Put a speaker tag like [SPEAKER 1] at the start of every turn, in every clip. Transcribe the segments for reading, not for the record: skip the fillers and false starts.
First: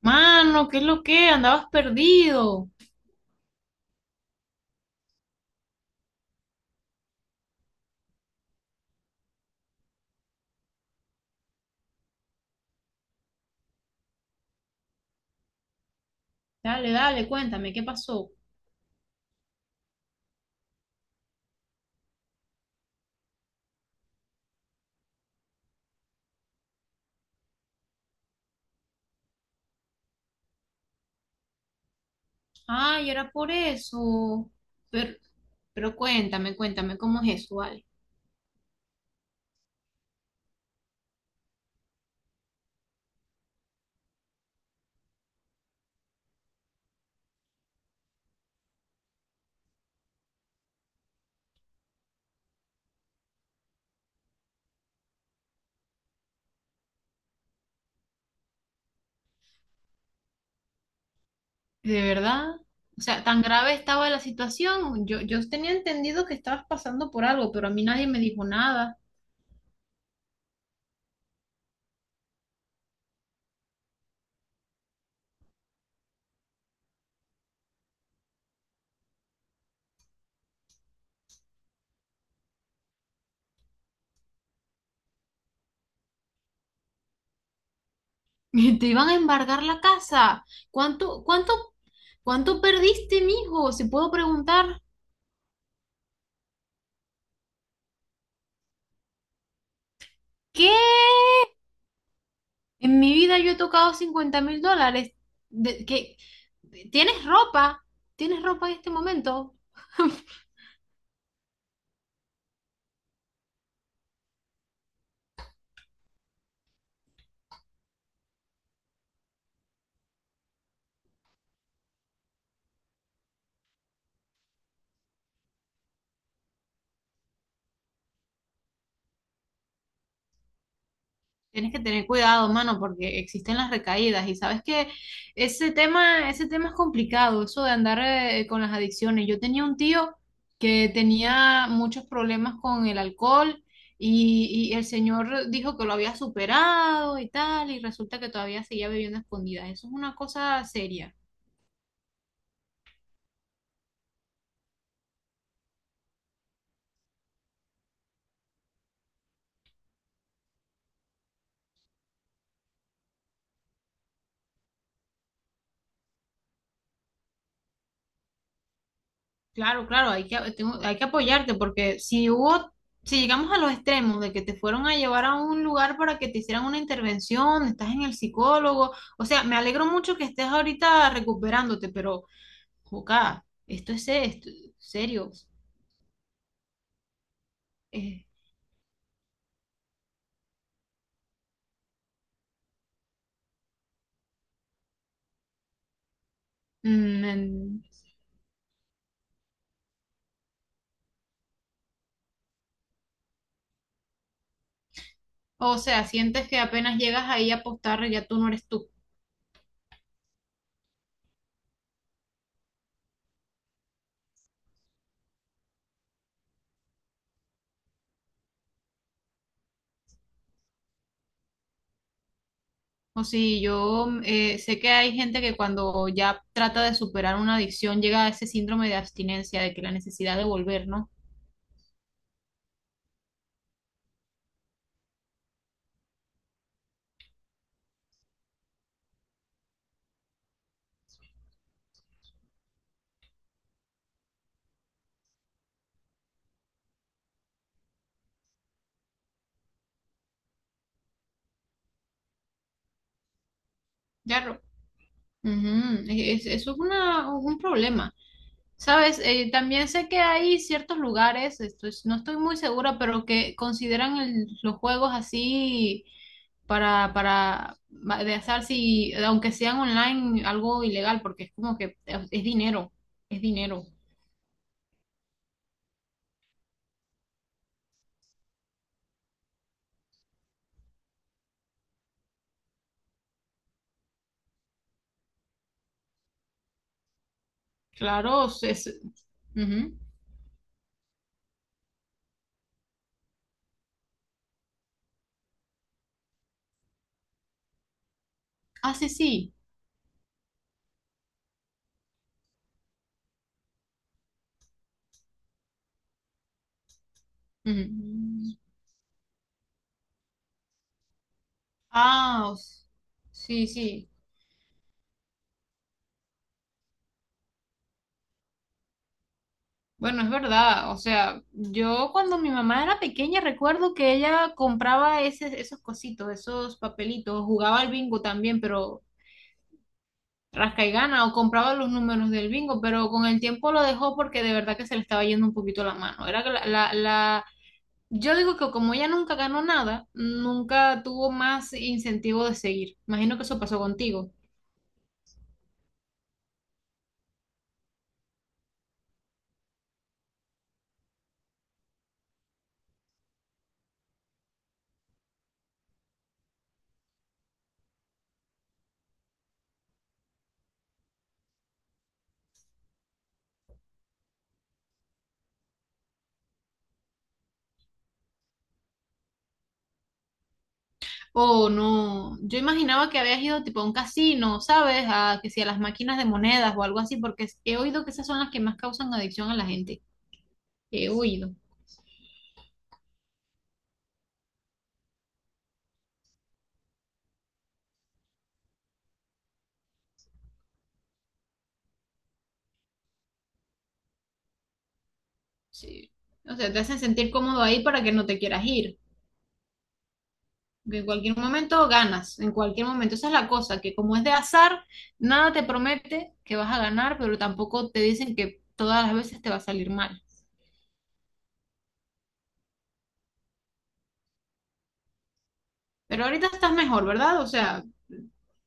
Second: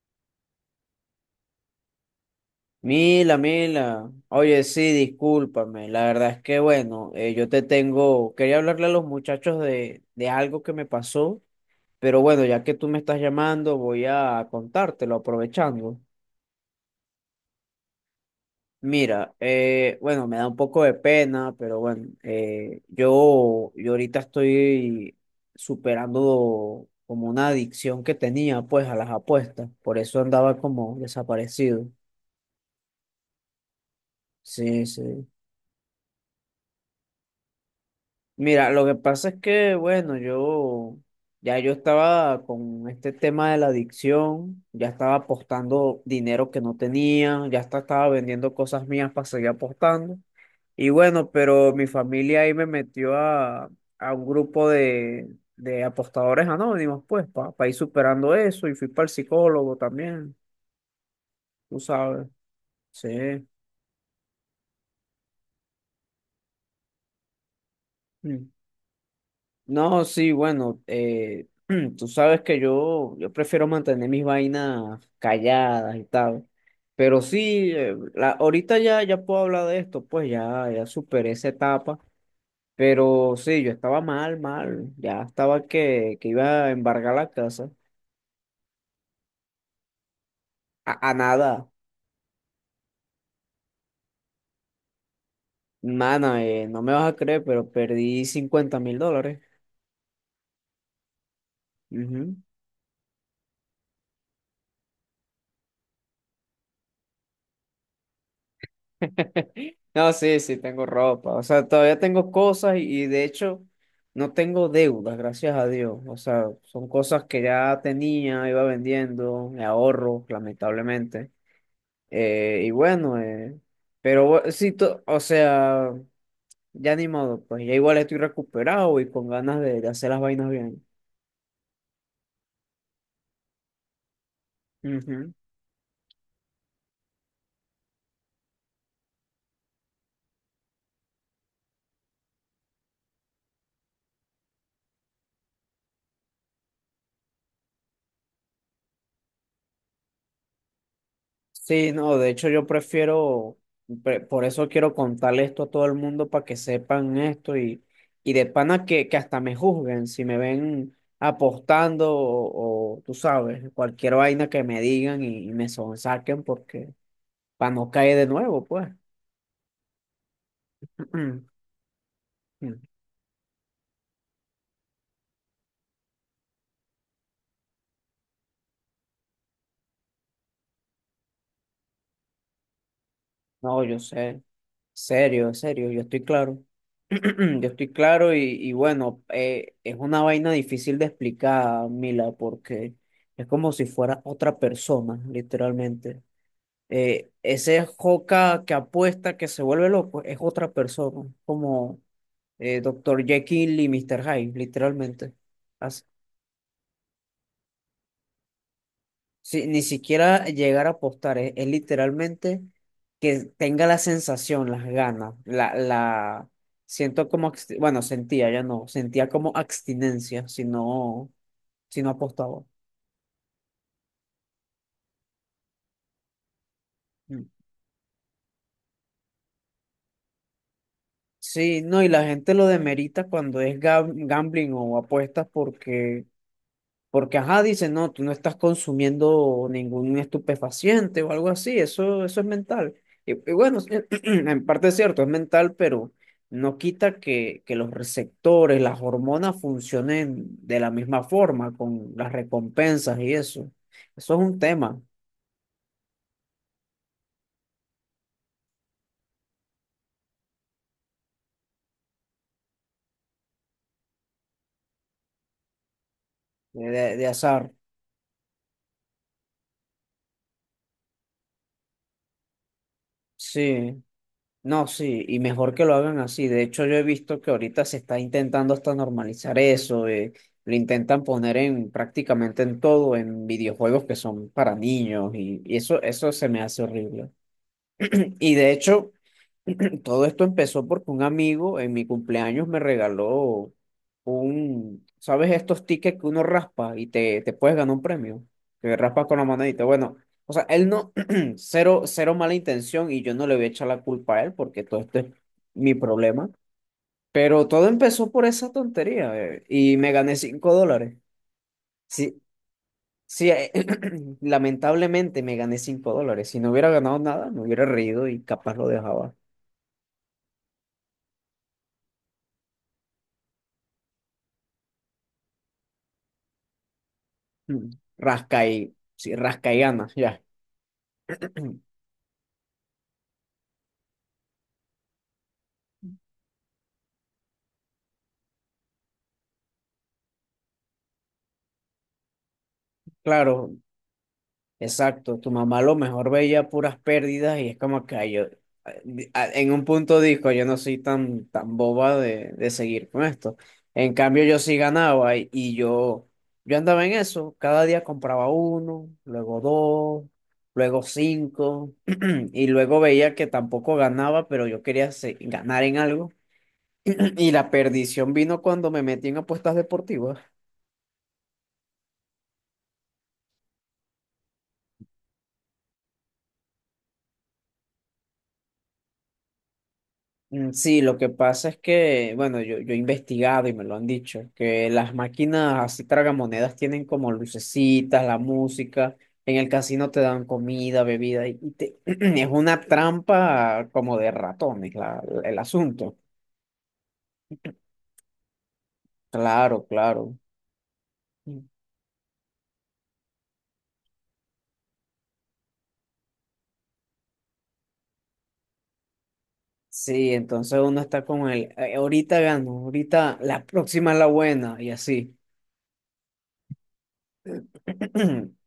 [SPEAKER 1] Mano, ¿qué es lo que? Andabas perdido.
[SPEAKER 2] Mila, Mila, oye, sí, discúlpame, la verdad es que yo quería hablarle a los muchachos de algo que me pasó, pero bueno, ya que tú me estás llamando, voy a contártelo aprovechando.
[SPEAKER 1] Dale, dale, cuéntame, ¿qué pasó?
[SPEAKER 2] Mira, me da un poco de pena, pero bueno, yo ahorita estoy superando como una adicción que tenía pues a las apuestas, por eso andaba como desaparecido.
[SPEAKER 1] Ay, era por eso.
[SPEAKER 2] Sí,
[SPEAKER 1] Pero,
[SPEAKER 2] sí.
[SPEAKER 1] pero cuéntame, cuéntame, ¿cómo es eso, vale?
[SPEAKER 2] Mira, lo que pasa es que, bueno, yo estaba con este tema de la adicción, ya estaba apostando dinero que no tenía, ya hasta estaba vendiendo cosas mías para seguir apostando. Y bueno, pero mi familia ahí me metió a un grupo de apostadores anónimos, pues, para ir superando eso. Y fui para el psicólogo también, tú
[SPEAKER 1] ¿De
[SPEAKER 2] sabes.
[SPEAKER 1] verdad? O sea, ¿tan
[SPEAKER 2] Sí.
[SPEAKER 1] grave estaba la situación? Yo tenía entendido que estabas pasando por algo, pero a mí nadie me dijo nada.
[SPEAKER 2] No, sí, bueno, tú sabes que yo prefiero mantener mis vainas calladas y tal, pero sí, ahorita ya puedo hablar de esto, pues ya superé esa etapa, pero sí, yo estaba mal, mal, ya estaba que iba a embargar la casa,
[SPEAKER 1] Te iban a embargar la casa.
[SPEAKER 2] a
[SPEAKER 1] ¿Cuánto, cuánto,
[SPEAKER 2] nada,
[SPEAKER 1] cuánto perdiste, mijo? Si puedo preguntar.
[SPEAKER 2] mana, no me vas a creer, pero perdí $50.000.
[SPEAKER 1] ¿Qué? En mi vida yo he tocado $50.000. Que, ¿tienes ropa? ¿Tienes ropa en este momento?
[SPEAKER 2] No, sí, sí, tengo ropa. O sea, todavía tengo cosas y de hecho no tengo deudas, gracias a Dios. O sea, son cosas que ya tenía, iba vendiendo, me ahorro, lamentablemente. Eh, y bueno, eh, o sea, ya ni modo, pues ya igual estoy recuperado y con ganas de hacer las vainas bien.
[SPEAKER 1] Tienes que tener cuidado, mano, porque existen las recaídas y sabes que ese tema es complicado, eso de andar con las adicciones. Yo tenía un tío que tenía muchos problemas con el alcohol y el señor dijo que lo había superado y tal, y resulta que todavía seguía bebiendo a escondidas. Eso es una cosa seria.
[SPEAKER 2] Sí, no, de hecho por eso quiero contarle esto a todo el mundo para que sepan esto y de pana que hasta me juzguen si me ven apostando tú sabes, cualquier vaina que me digan y me sonsaquen porque para no caer de nuevo, pues.
[SPEAKER 1] Claro, claro, hay que, hay que apoyarte porque si hubo, si llegamos a los extremos de que te fueron a llevar a un lugar para que te hicieran una intervención, estás en el psicólogo, o sea, me alegro mucho que estés ahorita recuperándote, pero, joca,
[SPEAKER 2] No,
[SPEAKER 1] esto
[SPEAKER 2] yo
[SPEAKER 1] es se-
[SPEAKER 2] sé.
[SPEAKER 1] esto- serio.
[SPEAKER 2] Serio, serio, yo estoy claro. Yo estoy
[SPEAKER 1] Eh,
[SPEAKER 2] claro y bueno, es una vaina difícil de explicar, Mila, porque es como si fuera otra persona, literalmente.
[SPEAKER 1] mm, en-
[SPEAKER 2] Ese Joca que apuesta, que se vuelve loco, es otra persona, como Dr. Jekyll y Mister Hyde, literalmente.
[SPEAKER 1] o sea, sientes que apenas llegas ahí a apostar, ya tú no eres tú.
[SPEAKER 2] Sí, ni siquiera llegar a apostar, es literalmente que tenga la sensación, las ganas, siento como, sentía, ya no, sentía como abstinencia si no apostaba.
[SPEAKER 1] O si yo sé que hay gente que cuando ya trata de superar
[SPEAKER 2] Mm.
[SPEAKER 1] una adicción llega a ese síndrome de abstinencia, de que la necesidad de volver, ¿no?
[SPEAKER 2] Sí, no, y la gente lo demerita cuando es gambling o apuestas porque porque, ajá, dice, no, tú no estás consumiendo ningún estupefaciente o algo así, eso es mental. Sí, en parte es cierto, es mental, pero no quita que los receptores, las hormonas funcionen de la misma forma, con las recompensas y eso. Eso es un
[SPEAKER 1] Ya
[SPEAKER 2] tema
[SPEAKER 1] Ujú, Eso es un problema. Sabes, también sé que hay ciertos lugares, no estoy muy segura, pero que consideran los juegos así para,
[SPEAKER 2] de azar.
[SPEAKER 1] para de azar, si, aunque sean online, algo ilegal, porque es como que es dinero, es dinero.
[SPEAKER 2] Sí. No, sí, y mejor que lo hagan así. De hecho, yo he visto que ahorita se está intentando hasta normalizar eso. Lo intentan poner en prácticamente en todo, en videojuegos que son para niños, y eso se me hace horrible.
[SPEAKER 1] Claro,
[SPEAKER 2] Y de
[SPEAKER 1] es-
[SPEAKER 2] hecho,
[SPEAKER 1] ujú.
[SPEAKER 2] todo esto empezó porque un amigo en mi cumpleaños me regaló un, ¿sabes? Estos tickets que uno raspa y te puedes ganar un premio,
[SPEAKER 1] Ah,
[SPEAKER 2] que
[SPEAKER 1] sí,
[SPEAKER 2] raspas con la
[SPEAKER 1] sí.
[SPEAKER 2] manadita. Bueno, o sea, él no, cero, cero mala intención y yo no le voy a echar la culpa a él porque todo esto es mi problema. Pero todo
[SPEAKER 1] Ujú.
[SPEAKER 2] empezó por esa tontería y me gané $5. Sí,
[SPEAKER 1] Ah, o s-
[SPEAKER 2] sí,
[SPEAKER 1] sí, sí.
[SPEAKER 2] lamentablemente me gané $5. Si no hubiera ganado nada, me hubiera reído y capaz lo dejaba.
[SPEAKER 1] Bueno, es verdad, o sea, yo cuando mi mamá era pequeña recuerdo que ella compraba esos cositos, esos papelitos, jugaba
[SPEAKER 2] Mm.
[SPEAKER 1] al bingo también,
[SPEAKER 2] Rasca y,
[SPEAKER 1] pero
[SPEAKER 2] sí, rasca y gana, ya.
[SPEAKER 1] rasca y gana, o compraba los números del bingo, pero con el tiempo lo dejó porque de verdad que se le estaba yendo un poquito la mano. Era que yo digo que como ella nunca ganó nada, nunca tuvo más incentivo de seguir. Imagino que eso
[SPEAKER 2] Claro,
[SPEAKER 1] pasó contigo.
[SPEAKER 2] exacto. Tu mamá a lo mejor veía puras pérdidas y es como que ay, yo, en un punto dijo, yo no soy tan, tan boba de seguir con esto. En cambio, yo sí ganaba y yo andaba en eso. Cada día compraba uno, luego dos, luego cinco y luego veía que tampoco ganaba, pero yo quería ganar en algo. Y la perdición vino cuando me metí en apuestas deportivas.
[SPEAKER 1] Oh, no. Yo imaginaba que habías ido tipo a un casino, ¿sabes? A que si a las máquinas de monedas o algo así, porque he oído que esas son las que más causan adicción a la gente.
[SPEAKER 2] Mm. Sí,
[SPEAKER 1] He
[SPEAKER 2] lo que
[SPEAKER 1] oído.
[SPEAKER 2] pasa es que, bueno, yo he investigado y me lo han dicho, que las máquinas así tragamonedas tienen como lucecitas, la música, en el casino te dan comida, bebida, es una trampa como de ratones el
[SPEAKER 1] Sí.
[SPEAKER 2] asunto.
[SPEAKER 1] O sea, te hacen sentir cómodo ahí para que no te quieras ir.
[SPEAKER 2] Claro, claro.
[SPEAKER 1] Que en cualquier
[SPEAKER 2] Mm.
[SPEAKER 1] momento ganas, en cualquier momento. Esa es la cosa, que como es de azar, nada te promete que vas a ganar, pero tampoco te dicen que todas las veces te va a salir mal.
[SPEAKER 2] Sí, entonces uno está con el, ahorita gano, ahorita la próxima es la buena, y así.
[SPEAKER 1] Pero ahorita estás mejor, ¿verdad? O sea,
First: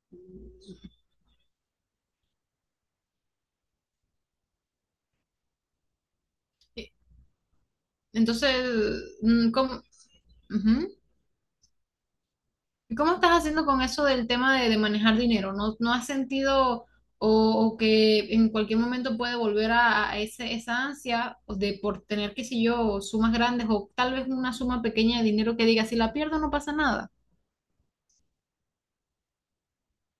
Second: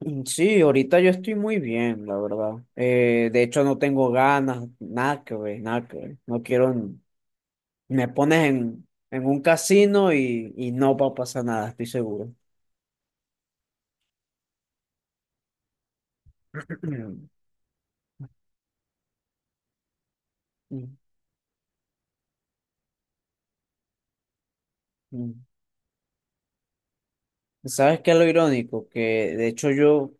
[SPEAKER 2] Mm. Sí, ahorita yo estoy muy bien, la verdad. De hecho, no tengo ganas, nada que ver, nada que ver. No quiero,
[SPEAKER 1] eh,
[SPEAKER 2] me pones
[SPEAKER 1] entonces,
[SPEAKER 2] en un
[SPEAKER 1] ¿cómo?
[SPEAKER 2] casino y
[SPEAKER 1] Ujú.
[SPEAKER 2] no va a pasar nada, estoy seguro.
[SPEAKER 1] ¿Y cómo estás haciendo con eso del tema de manejar dinero? ¿No, no has sentido o que en cualquier momento puede volver a ese, esa
[SPEAKER 2] Mm,
[SPEAKER 1] ansia de por tener, qué sé yo, sumas grandes o tal vez una suma pequeña de
[SPEAKER 2] mm.
[SPEAKER 1] dinero que diga, si la pierdo no pasa nada?
[SPEAKER 2] ¿Sabes qué es lo irónico? Que de hecho yo,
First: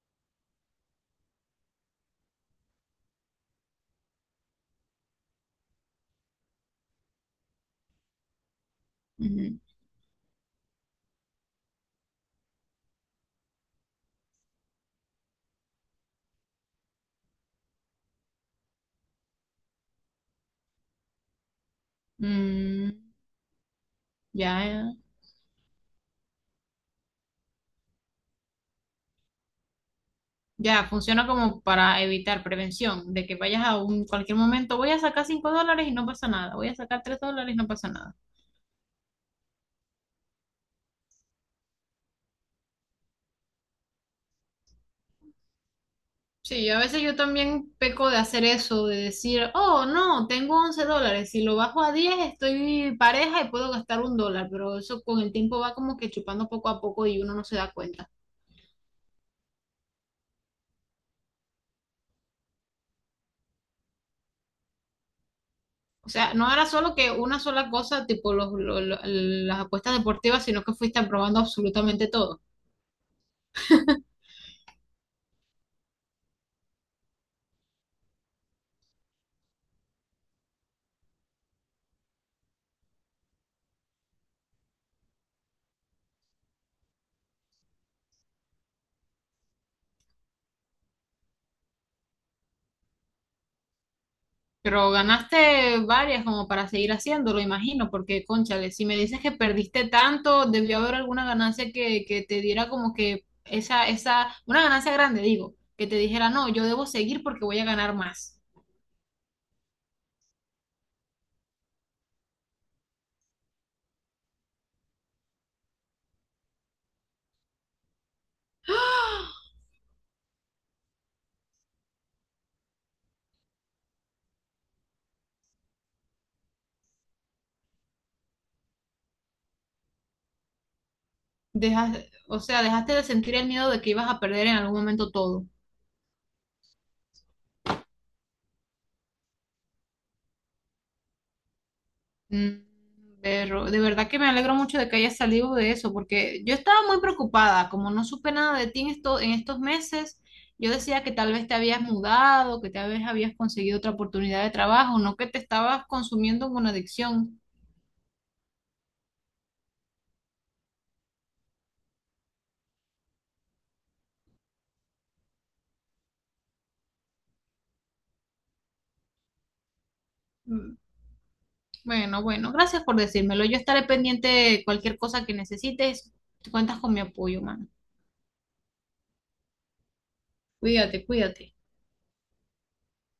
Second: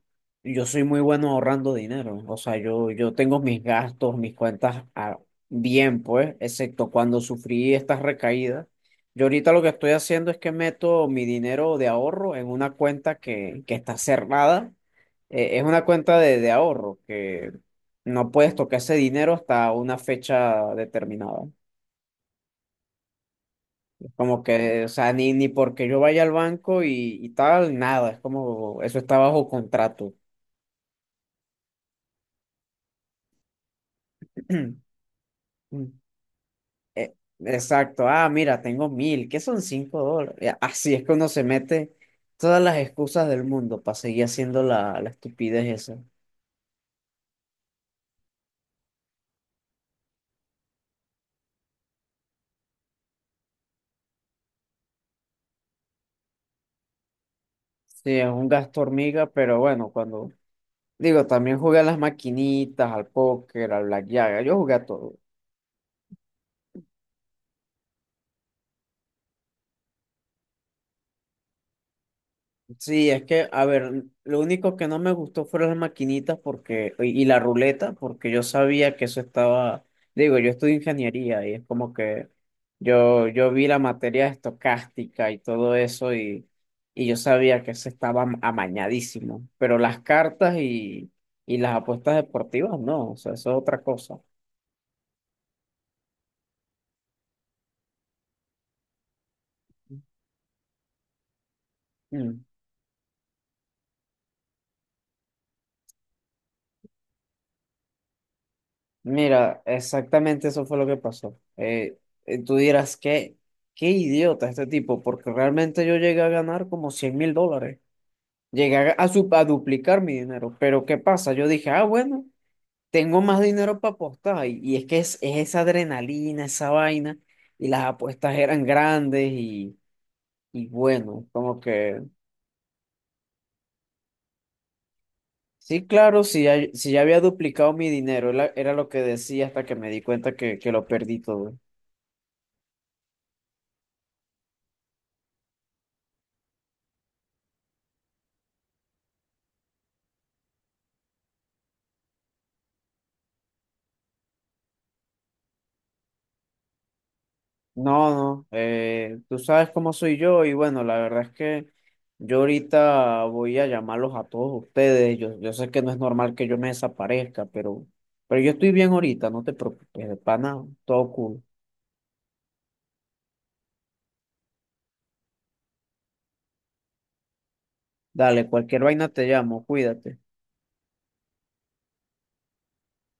[SPEAKER 2] yo soy muy bueno ahorrando dinero. O sea, yo tengo mis gastos, mis bien, pues, excepto cuando sufrí estas recaídas. Yo ahorita
[SPEAKER 1] Ujú.
[SPEAKER 2] lo que estoy haciendo es que meto mi dinero de ahorro en una cuenta que está cerrada. Es una cuenta de ahorro que no puedes tocar ese dinero hasta una fecha determinada.
[SPEAKER 1] Mm,
[SPEAKER 2] Como que, o
[SPEAKER 1] ya,
[SPEAKER 2] sea, ni porque yo vaya al banco y tal, nada, es como, eso está bajo contrato.
[SPEAKER 1] ya, funciona como para evitar prevención, de que vayas a un cualquier momento, voy a sacar $5
[SPEAKER 2] Mm.
[SPEAKER 1] y no pasa nada, voy a sacar
[SPEAKER 2] Eh,
[SPEAKER 1] $3 y no pasa
[SPEAKER 2] exacto,
[SPEAKER 1] nada.
[SPEAKER 2] ah, mira, tengo 1.000, ¿qué son $5? Ya, así es que uno se mete todas las excusas del mundo para seguir haciendo la estupidez esa.
[SPEAKER 1] Sí, a veces yo también peco de hacer eso, de decir, oh, no, tengo $11, si lo bajo a 10, estoy pareja y puedo gastar $1, pero eso con el tiempo va como que chupando poco a poco y uno no se da cuenta.
[SPEAKER 2] Sí, es un gasto hormiga, pero bueno, cuando, digo, también jugué a las maquinitas, al póker, al blackjack, yo jugué a todo.
[SPEAKER 1] O sea, no era solo que una sola cosa, tipo las apuestas deportivas, sino que fuiste probando absolutamente todo.
[SPEAKER 2] Sí, es que, a ver, lo único que no me gustó fueron las maquinitas porque, y la ruleta, porque yo sabía que eso estaba, digo, yo estudio ingeniería y es como que yo vi la materia estocástica y todo eso y yo sabía que eso estaba amañadísimo, pero las cartas y las apuestas deportivas no, o sea, eso es otra cosa.
[SPEAKER 1] Pero ganaste varias como para seguir haciéndolo, imagino, porque, cónchale, si me dices que perdiste tanto, debió haber alguna ganancia que te
[SPEAKER 2] Mm.
[SPEAKER 1] diera como que una ganancia grande, digo, que te dijera, no, yo debo seguir porque voy a ganar más.
[SPEAKER 2] Mira, exactamente eso fue lo que pasó. Tú dirás, ¿qué, qué idiota este tipo? Porque realmente yo llegué a ganar como $100.000. Llegué a, a duplicar mi dinero. Pero ¿qué pasa? Yo dije, ah, bueno, tengo más dinero para apostar. Es que es esa adrenalina, esa vaina. Y las apuestas eran grandes y bueno, como
[SPEAKER 1] Dejas,
[SPEAKER 2] que...
[SPEAKER 1] o sea, dejaste de sentir el miedo de que ibas a perder en algún momento todo.
[SPEAKER 2] Sí, claro, si ya había duplicado mi dinero, era lo que decía hasta que me di cuenta que lo perdí todo.
[SPEAKER 1] Mm, Pero de verdad que me alegro mucho de que hayas salido de eso, porque yo estaba muy preocupada, como no supe nada de ti en esto, en estos meses, yo decía que tal vez te habías mudado, que tal vez habías conseguido otra oportunidad de trabajo, no que te estabas consumiendo en una adicción.
[SPEAKER 2] No, no, tú sabes cómo soy yo y bueno, la verdad es que yo ahorita voy a llamarlos a todos ustedes. Yo sé que no es normal que yo me desaparezca, pero yo estoy bien ahorita, no te preocupes, de pana,
[SPEAKER 1] Mm,
[SPEAKER 2] todo cool.
[SPEAKER 1] Bueno, bueno, gracias por decírmelo. Yo estaré pendiente de cualquier cosa que necesites. Cuentas con mi apoyo, mano.
[SPEAKER 2] Dale, cualquier vaina te llamo, cuídate.
[SPEAKER 1] Cuídate, cuídate.